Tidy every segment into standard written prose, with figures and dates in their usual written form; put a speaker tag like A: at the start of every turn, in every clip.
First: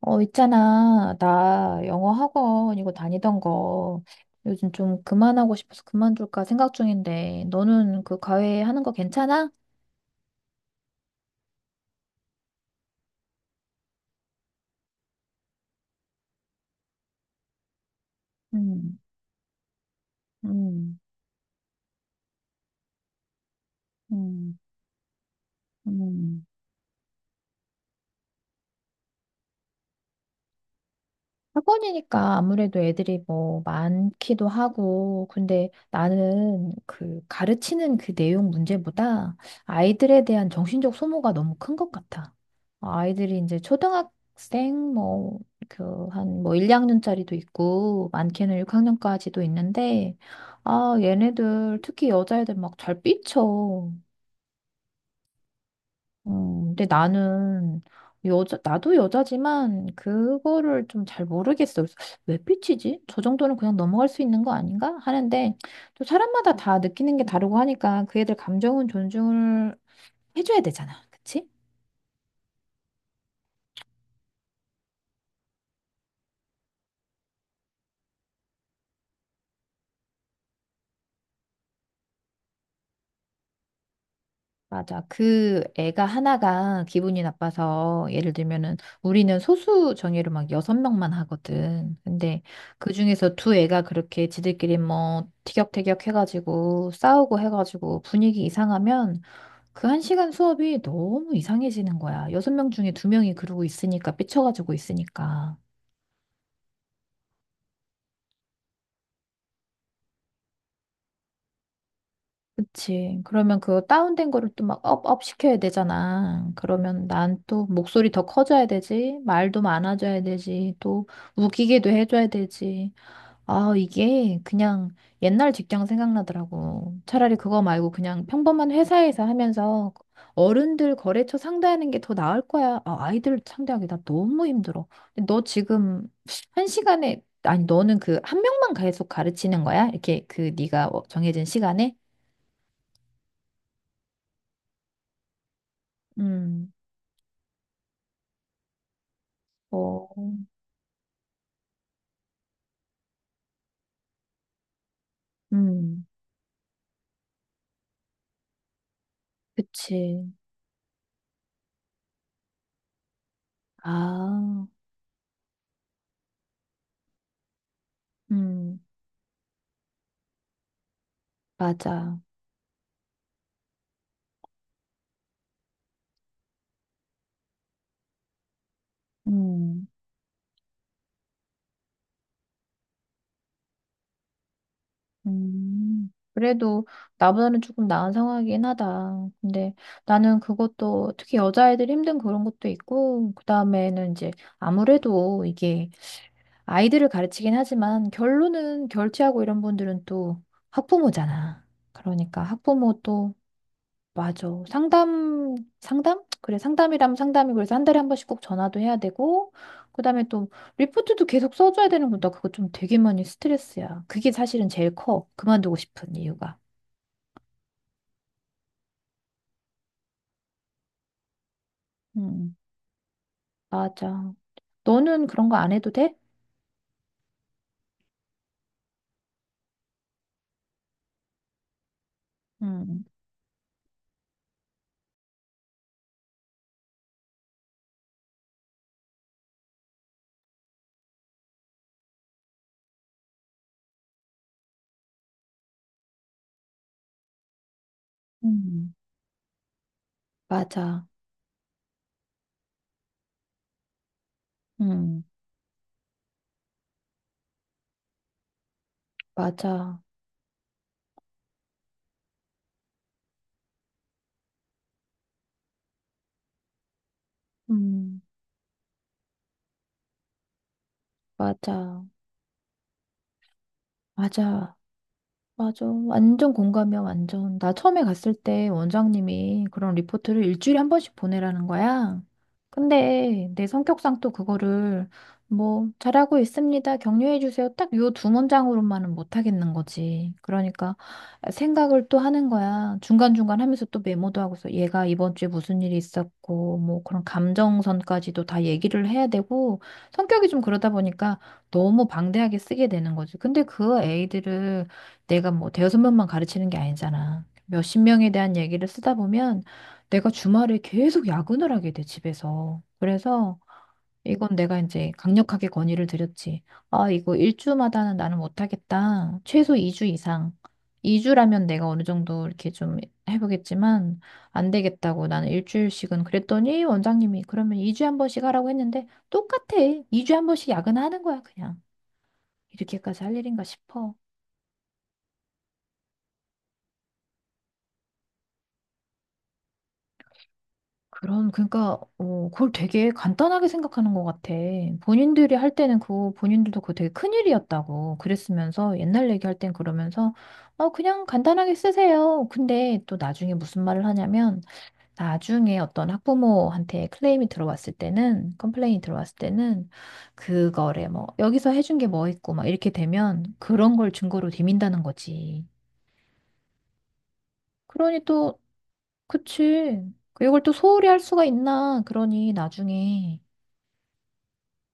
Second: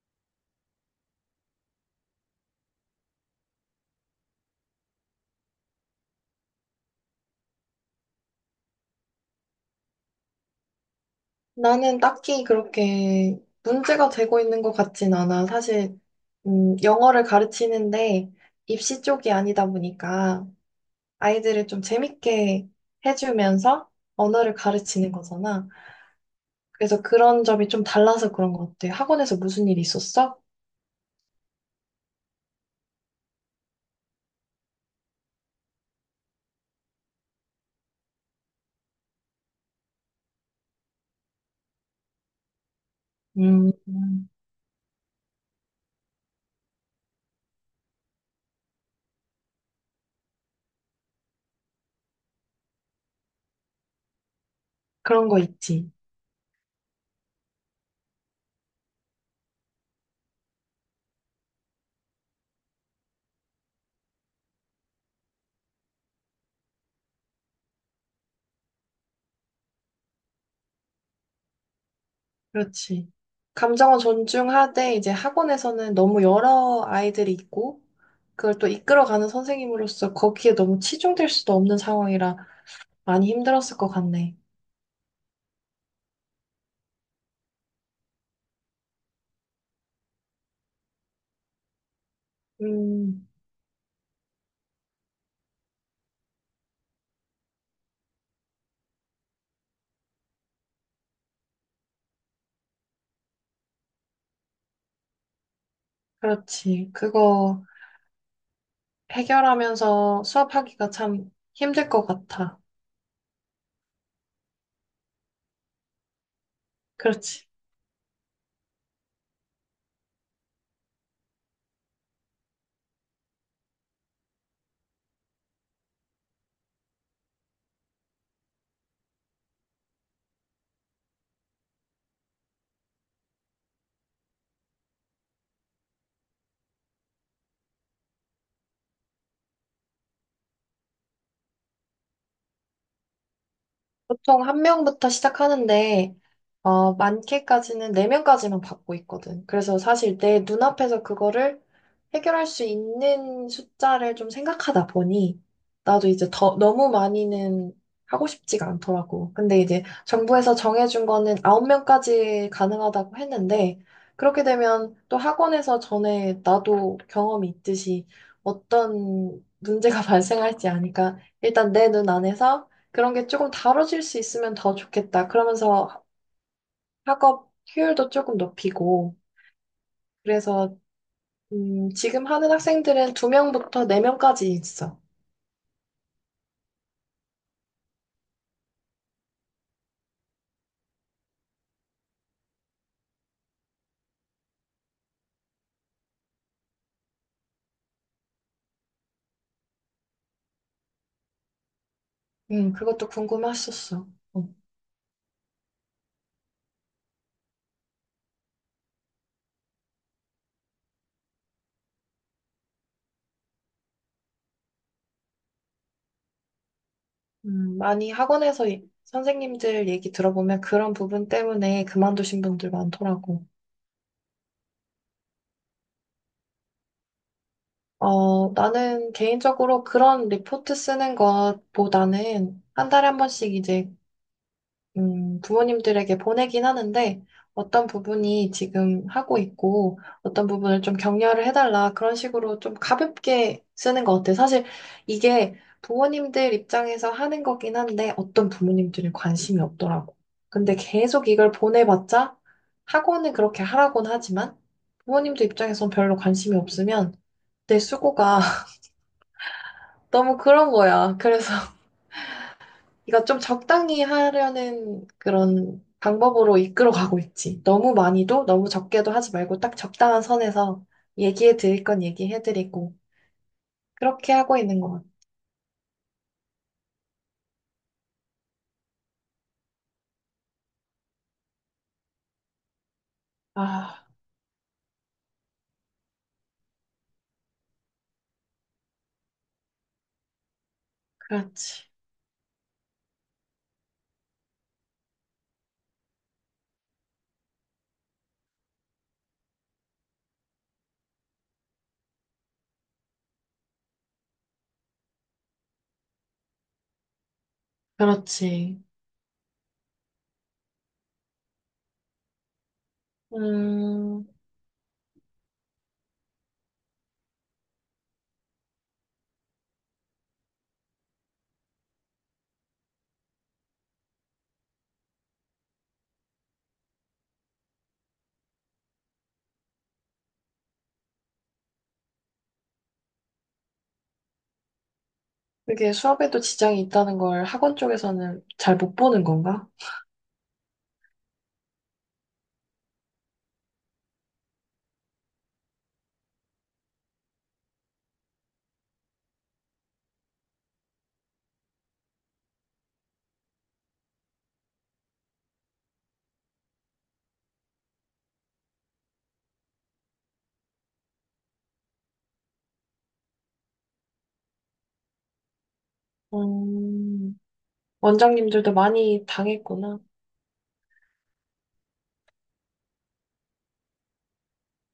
A: 어, 있잖아. 나 영어 학원 이거 다니던 거 요즘 좀 그만하고 싶어서 그만둘까 생각 중인데 너는 그 과외 하는 거 괜찮아?
B: 나는 딱히 그렇게 문제가 되고 있는 것 같진 않아. 사실, 영어를 가르치는데
A: 음,
B: 입시 쪽이 아니다 보니까
A: 음,
B: 아이들을 좀 재밌게 해주면서 언어를
A: 음,
B: 가르치는 거잖아.
A: 음.
B: 그래서 그런 점이 좀 달라서 그런 것 같아. 학원에서 무슨 일 있었어?
A: 학원이니까 아무래도 애들이 뭐 많기도 하고, 근데 나는 그 가르치는 그 내용 문제보다 아이들에 대한 정신적 소모가 너무 큰 것 같아. 아이들이 이제
B: 음. 음.
A: 초등학생 뭐, 그, 한 뭐 1, 2학년짜리도 있고, 많게는 6학년까지도 있는데, 아, 얘네들, 특히 여자애들 막 잘 삐쳐.
B: 그런 거 있지.
A: 근데 나는 나도 여자지만 그거를 좀 잘 모르겠어. 그래서 왜 삐치지? 저 정도는 그냥 넘어갈 수 있는 거 아닌가? 하는데 또 사람마다 다 느끼는 게 다르고 하니까 그 애들 감정은 존중을 해줘야 되잖아. 그치?
B: 그렇지. 감정은 존중하되 이제 학원에서는 너무 여러 아이들이 있고 그걸 또 이끌어가는 선생님으로서 거기에 너무 치중될 수도 없는 상황이라 많이 힘들었을 것 같네.
A: 맞아. 그 애가 하나가 기분이 나빠서 예를 들면은 우리는 소수 정예로 막 여섯 명만 하거든. 근데 그
B: 음.
A: 중에서 두 애가 그렇게 지들끼리 뭐 티격태격 해가지고 싸우고 해가지고 분위기 이상하면 그 한 시간 수업이 너무 이상해지는 거야. 여섯 명 중에 두 명이 그러고 있으니까, 삐쳐가지고 있으니까.
B: 그렇지. 그거 해결하면서 수업하기가 참 힘들 것 같아.
A: 그치. 그러면 그 다운된 거를 또 막 업업 시켜야 되잖아. 그러면 난
B: 그렇지.
A: 또 목소리 더 커져야 되지. 말도 많아져야 되지. 또 웃기게도 해줘야 되지. 아, 이게 그냥 옛날 직장 생각나더라고. 차라리 그거 말고 그냥 평범한 회사에서 하면서 어른들 거래처 상대하는 게 더 나을 거야. 아, 아이들 상대하기 나 너무 힘들어. 근데 너 지금 한 시간에, 아니, 너는 그 한 명만 계속 가르치는 거야? 이렇게 그 네가 어, 정해진 시간에?
B: 보통 한 명부터 시작하는데,
A: 음,
B: 어, 많게까지는 네 명까지만 받고 있거든. 그래서
A: 어,
B: 사실 내 눈앞에서 그거를 해결할 수 있는 숫자를 좀 생각하다 보니,
A: 음,
B: 나도 이제 더, 너무 많이는 하고 싶지가 않더라고. 근데 이제
A: 그치.
B: 정부에서 정해준 거는 아홉 명까지 가능하다고 했는데, 그렇게
A: 아,
B: 되면 또 학원에서 전에 나도 경험이 있듯이
A: 음,
B: 어떤 문제가 발생할지 아니까 일단 내 눈
A: 맞아.
B: 안에서 그런 게 조금 다뤄질 수 있으면 더 좋겠다. 그러면서 학업 효율도 조금 높이고.
A: 음.
B: 그래서, 지금 하는 학생들은 두명부터네명까지 있어.
A: 그래도 나보다는 조금 나은 상황이긴 하다. 근데 나는 그것도 특히 여자아이들 힘든 그런 것도 있고, 그 다음에는 이제 아무래도 이게 아이들을 가르치긴 하지만 결론은 결제하고 이런 분들은 또 학부모잖아. 그러니까 학부모
B: 그것도
A: 또
B: 궁금했었어.
A: 맞아.
B: 어.
A: 상담, 상담? 그래, 상담이라면 상담이 그래서 한 달에 한 번씩 꼭 전화도 해야 되고, 그 다음에 또 리포트도 계속 써줘야 되는 거나 그거 좀 되게 많이 스트레스야. 그게 사실은 제일 커. 그만두고 싶은 이유가.
B: 많이 학원에서 선생님들 얘기 들어보면 그런 부분 때문에 그만두신
A: 음,
B: 분들 많더라고.
A: 맞아. 너는 그런 거 안 해도 돼?
B: 어, 나는 개인적으로 그런 리포트 쓰는 것보다는 한
A: 음,
B: 달에 한 번씩 이제 부모님들에게 보내긴 하는데 어떤 부분이 지금 하고 있고 어떤 부분을 좀 격려를 해달라 그런 식으로 좀 가볍게 쓰는 것 같아요. 사실 이게 부모님들 입장에서 하는 거긴 한데 어떤
A: 음,
B: 부모님들은 관심이 없더라고. 근데
A: 맞아.
B: 계속 이걸 보내봤자 학원은 그렇게 하라고는 하지만
A: 음,
B: 부모님들 입장에선 별로 관심이 없으면 내 수고가
A: 맞아.
B: 너무 그런 거야. 그래서 이거 좀 적당히 하려는 그런 방법으로 이끌어 가고 있지. 너무
A: 음,
B: 많이도 너무 적게도 하지 말고 딱 적당한 선에서 얘기해 드릴 건
A: 맞아.
B: 얘기해 드리고 그렇게 하고
A: 맞아.
B: 있는 것 같아.
A: 맞아. 완전 공감이야, 완전. 나 처음에 갔을 때 원장님이 그런 리포트를 일주일에 한 번씩 보내라는 거야. 근데 내
B: 아,
A: 성격상 또 그거를 뭐, 잘하고 있습니다. 격려해 주세요. 딱 요 두 문장으로만은 못 하겠는 거지. 그러니까
B: 그렇지.
A: 생각을 또 하는 거야. 중간중간 하면서 또 메모도 하고서 얘가 이번 주에 무슨 일이 있었고, 뭐 그런 감정선까지도 다 얘기를 해야 되고, 성격이 좀 그러다 보니까 너무 방대하게 쓰게 되는 거지. 근데 그 애들을 내가 뭐 대여섯 명만 가르치는 게 아니잖아. 몇십 명에 대한
B: 그렇지.
A: 얘기를 쓰다 보면 내가 주말에 계속 야근을 하게 돼, 집에서. 그래서
B: 음,
A: 이건 내가 이제 강력하게 건의를 드렸지. 아, 이거 일주마다는 나는 못하겠다. 최소 이 주 이상. 이주라면 내가 어느 정도 이렇게 좀 해보겠지만 안 되겠다고 나는 일주일씩은 그랬더니 원장님이 그러면 이주에한 번씩 하라고 했는데 똑같아. 이주에한 번씩 야근하는 거야, 그냥. 이렇게까지 할 일인가 싶어.
B: 그게 수업에도 지장이 있다는 걸 학원 쪽에서는 잘 못 보는 건가?
A: 그런 그러니까, 어, 그걸 되게 간단하게 생각하는 것 같아. 본인들이 할 때는 그, 본인들도 그거 되게 큰일이었다고. 그랬으면서, 옛날 얘기할 땐 그러면서, 어, 그냥 간단하게 쓰세요. 근데 또 나중에 무슨 말을 하냐면, 나중에 어떤 학부모한테 클레임이 들어왔을 때는, 컴플레인이 들어왔을 때는, 그거래, 뭐, 여기서 해준 게 뭐 있고, 막 이렇게 되면, 그런 걸 증거로 디민다는 거지.
B: 음,
A: 그러니 또,
B: 원장님들도 많이 당했구나.
A: 그치. 이걸 또 소홀히 할 수가 있나. 그러니 나중에.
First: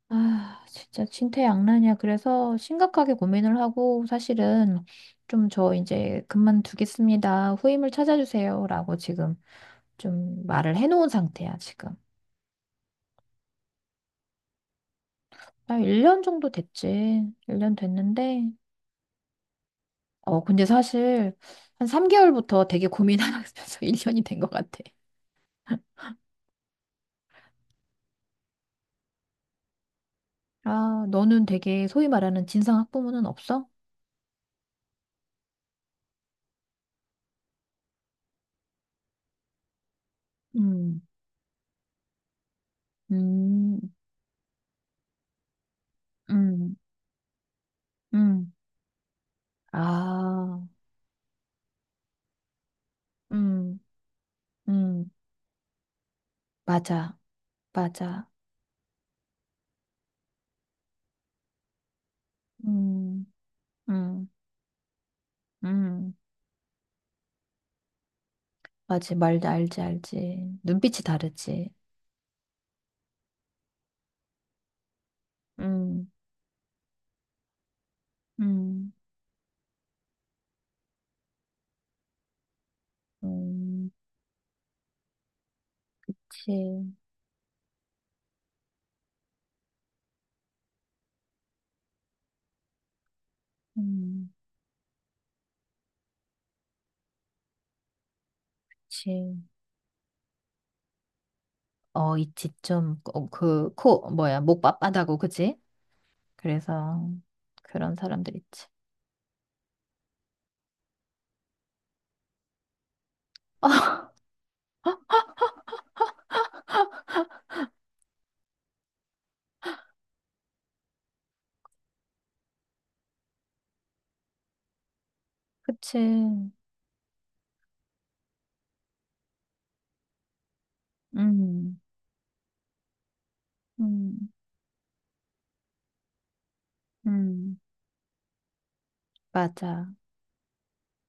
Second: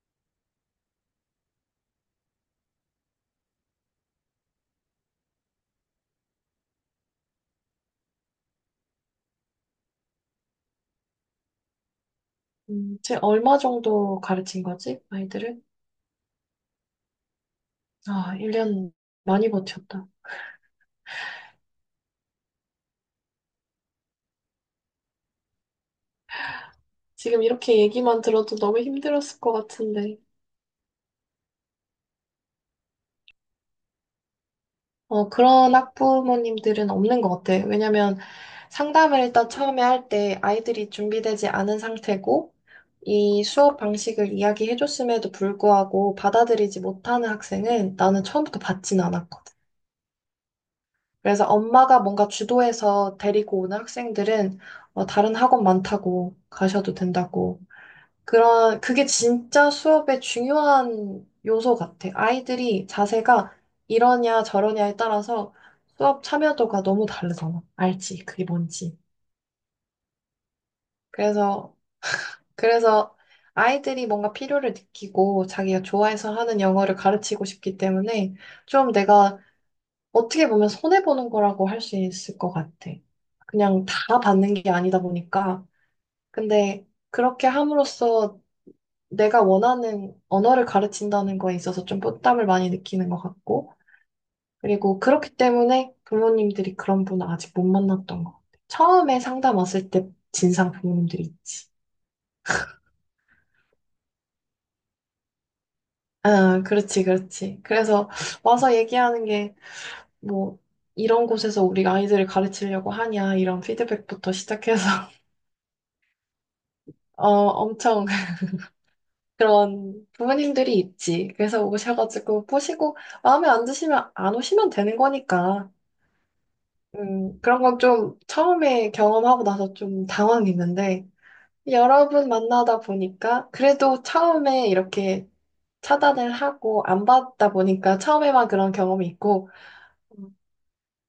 A: 아, 진짜 진퇴양난이야. 그래서 심각하게 고민을 하고 사실은 좀 저 이제 그만두겠습니다. 후임을 찾아주세요라고 지금 좀 말을 해놓은 상태야, 지금.
B: 쟤 얼마 정도 가르친 거지? 아이들을?
A: 한 1년 정도 됐지. 1년
B: 아,
A: 됐는데.
B: 1년 많이 버텼다.
A: 어, 근데 사실 한 3개월부터 되게 고민하면서 1년이 된 것 같아.
B: 지금 이렇게 얘기만 들어도 너무 힘들었을 것 같은데.
A: 아, 너는 되게 소위 말하는 진상 학부모는 없어?
B: 어, 그런 학부모님들은 없는 것 같아. 왜냐면 상담을 일단 처음에 할 때 아이들이
A: 음,
B: 준비되지 않은 상태고, 이 수업
A: 음,
B: 방식을 이야기해줬음에도 불구하고
A: 음,
B: 받아들이지 못하는 학생은 나는
A: 음.
B: 처음부터 받진 않았거든.
A: 아,
B: 그래서 엄마가 뭔가 주도해서 데리고 오는
A: 음,
B: 학생들은 어,
A: 음.
B: 다른 학원 많다고 가셔도
A: 맞아.
B: 된다고
A: 맞아.
B: 그게 진짜 수업의 중요한 요소 같아. 아이들이
A: 음,
B: 자세가
A: 음,
B: 이러냐 저러냐에 따라서
A: 음,
B: 수업 참여도가 너무 다르잖아. 알지? 그게 뭔지.
A: 맞지. 말 알지, 알지. 눈빛이 다르지.
B: 그래서, 그래서 아이들이 뭔가 필요를 느끼고 자기가
A: 음,
B: 좋아해서 하는 영어를 가르치고 싶기 때문에
A: 음,
B: 좀 내가 어떻게 보면 손해보는 거라고 할 수 있을 것 같아. 그냥
A: 음,
B: 다 받는 게 아니다 보니까. 근데
A: 치.
B: 그렇게 함으로써 내가 원하는 언어를 가르친다는 거에 있어서 좀 부담을 많이 느끼는 것 같고,
A: 음,
B: 그리고 그렇기 때문에 부모님들이 그런 분을 아직 못 만났던 것 같아. 처음에
A: 그치.
B: 상담 왔을 때 진상 부모님들이 있지.
A: 어, 있지. 좀, 어, 그, 코, 뭐야, 목 빳빳하고, 그지?
B: 아, 그렇지,
A: 그래서,
B: 그렇지.
A: 그런
B: 그래서
A: 사람들 있지.
B: 와서 얘기하는 게, 뭐, 이런 곳에서 우리 아이들을 가르치려고 하냐, 이런 피드백부터 시작해서, 어, 엄청 그런 부모님들이 있지. 그래서 오셔가지고 보시고, 마음에 안 드시면 안 오시면 되는 거니까.
A: 그치.
B: 그런 건 좀 처음에 경험하고 나서 좀 당황했는데,
A: 음,
B: 여러 분 만나다 보니까, 그래도
A: 음,
B: 처음에 이렇게 차단을 하고 안 받다
A: 음,
B: 보니까 처음에만 그런 경험이 있고,
A: 맞아.
B: 음,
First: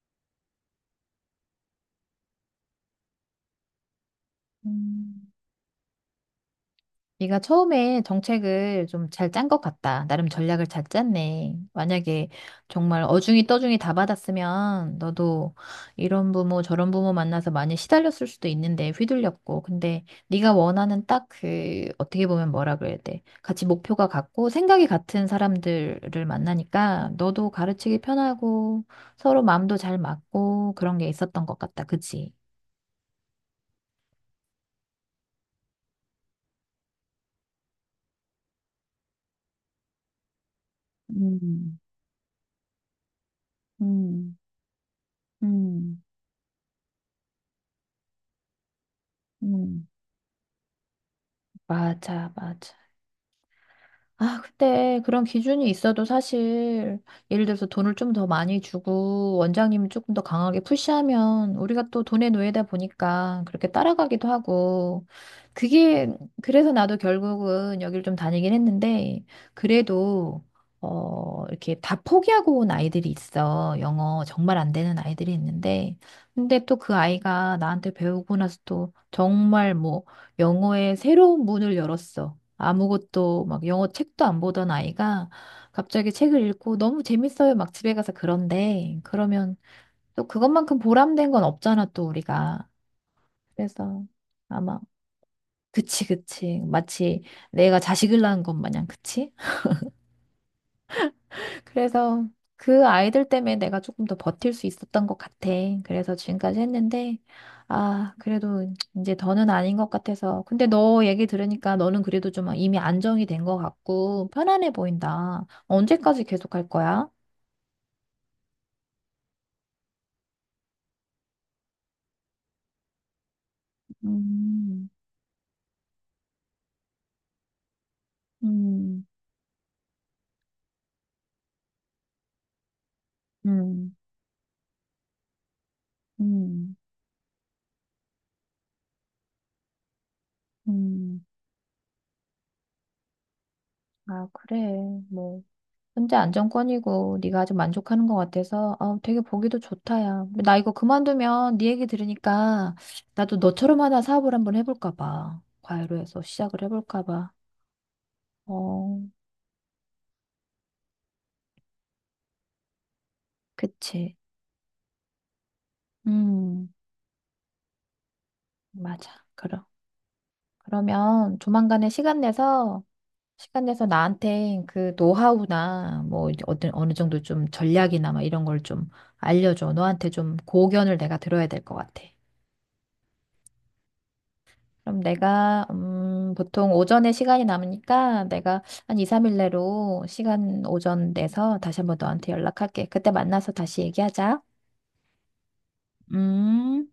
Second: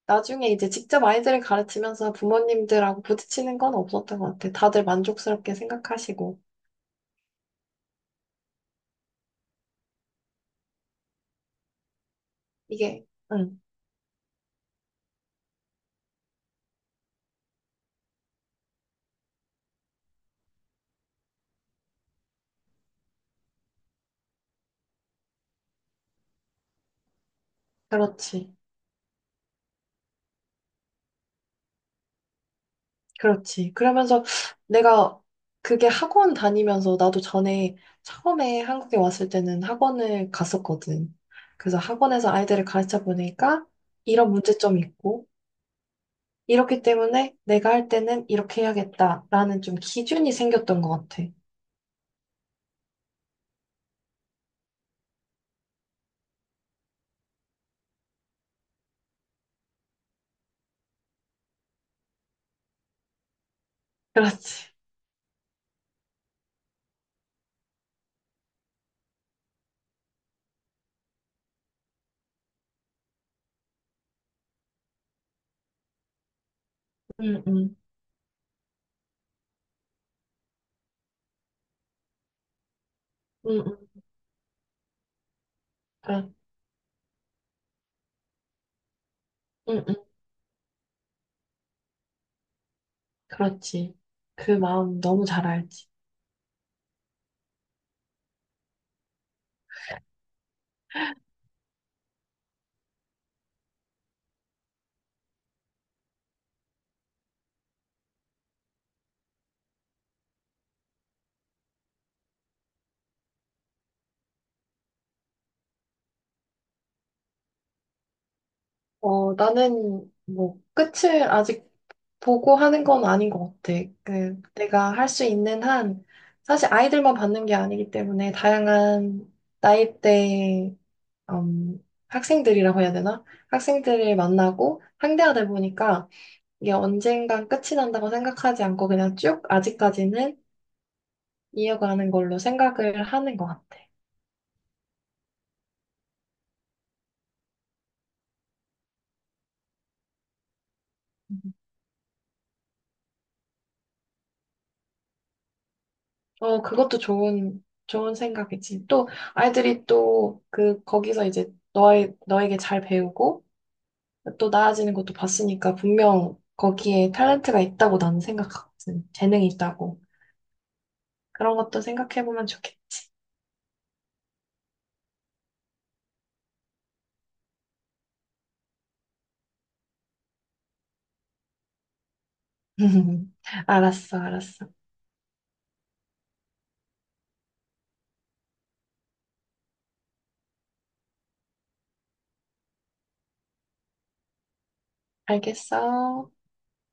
B: 나중에 이제 직접 아이들을 가르치면서 부모님들하고 부딪히는 건 없었던 것 같아. 다들
A: 음.
B: 만족스럽게 생각하시고,
A: 네가 처음에 정책을 좀 잘 짠 것 같다. 나름 전략을 잘 짰네. 만약에 정말
B: 이게,
A: 어중이
B: 응,
A: 떠중이 다 받았으면 너도 이런 부모 저런 부모 만나서 많이 시달렸을 수도 있는데 휘둘렸고. 근데 네가 원하는 딱 그 어떻게 보면 뭐라 그래야 돼. 같이 목표가 같고 생각이 같은 사람들을 만나니까 너도 가르치기
B: 그렇지.
A: 편하고 서로 마음도 잘 맞고 그런 게 있었던 것 같다. 그치?
B: 그렇지. 그러면서 내가 그게 학원 다니면서 나도 전에 처음에 한국에 왔을 때는 학원을 갔었거든. 그래서
A: 음,
B: 학원에서 아이들을 가르쳐 보니까 이런
A: 음,
B: 문제점이 있고,
A: 음,
B: 이렇기 때문에 내가 할 때는 이렇게 해야겠다라는 좀
A: 음.
B: 기준이 생겼던 것 같아.
A: 맞아, 맞아. 아, 근데 그런 기준이 있어도 사실 예를 들어서 돈을 좀 더 많이 주고 원장님이 조금 더 강하게 푸시하면 우리가 또 돈의 노예다 보니까 그렇게 따라가기도
B: 그렇지.
A: 하고 그게 그래서 나도 결국은 여길 좀 다니긴 했는데 그래도 어 이렇게 다 포기하고 온 아이들이 있어. 영어 정말 안 되는 아이들이 있는데 근데 또 그
B: 응,
A: 아이가
B: 응,
A: 나한테 배우고 나서 또 정말 뭐 영어의 새로운 문을 열었어. 아무것도
B: 응,
A: 막
B: 응,
A: 영어 책도 안 보던 아이가 갑자기
B: 그렇-
A: 책을 읽고 너무 재밌어요. 막 집에 가서 그런데 그러면
B: 응, 응,
A: 또 그것만큼 보람된 건 없잖아, 또 우리가.
B: 그렇지.
A: 그래서
B: 그
A: 아마
B: 마음 너무 잘 알지.
A: 그치, 그치. 마치 내가 자식을 낳은 것 마냥, 그치? 그래서 그 아이들 때문에 내가 조금 더 버틸 수 있었던 것 같아. 그래서 지금까지 했는데, 아, 그래도 이제 더는 아닌 것 같아서. 근데 너 얘기 들으니까 너는 그래도 좀 이미 안정이 된 것 같고 편안해 보인다. 언제까지 계속 할 거야?
B: 어, 나는 뭐 끝을 아직 보고 하는 건 아닌 것 같아. 그
A: 음,
B: 내가 할 수 있는 한 사실 아이들만 받는 게 아니기 때문에
A: 음,
B: 다양한 나이대의 학생들이라고 해야 되나?
A: 음,
B: 학생들을 만나고 상대하다 보니까 이게
A: 음.
B: 언젠간 끝이 난다고 생각하지 않고 그냥 쭉 아직까지는
A: 음.
B: 이어가는 걸로 생각을 하는 것 같아.
A: 아, 그래. 뭐. 현재 안정권이고 네가 아주 만족하는 것 같아서 어, 되게 보기도 좋다 야. 나 이거 그만두면 네 얘기 들으니까 나도 너처럼 하나 사업을 한번 해볼까 봐. 과외로 해서
B: 어,
A: 시작을
B: 그것도
A: 해볼까 봐.
B: 좋은, 좋은 생각이지.
A: 어,
B: 또, 아이들이 또, 거기서 이제 너에게 잘 배우고,
A: 그치.
B: 또 나아지는 것도 봤으니까, 분명
A: 음,
B: 거기에 탤런트가 있다고 나는 생각하거든.
A: 맞아.
B: 재능이
A: 그럼.
B: 있다고.
A: 그러면
B: 그런 것도
A: 조만간에 시간
B: 생각해보면
A: 내서
B: 좋겠지.
A: 시간 내서 나한테 그 노하우나 뭐 이제 어떤 어느 정도 좀 전략이나 막 이런 걸 좀 알려줘. 너한테 좀 고견을 내가 들어야 될 것 같아.
B: 알았어, 알았어.
A: 그럼 내가, 보통 오전에 시간이 남으니까 내가 한 2, 3일 내로 시간 오전 내서 다시 한번 너한테 연락할게. 그때 만나서 다시 얘기하자.
B: 알겠어.
A: 음.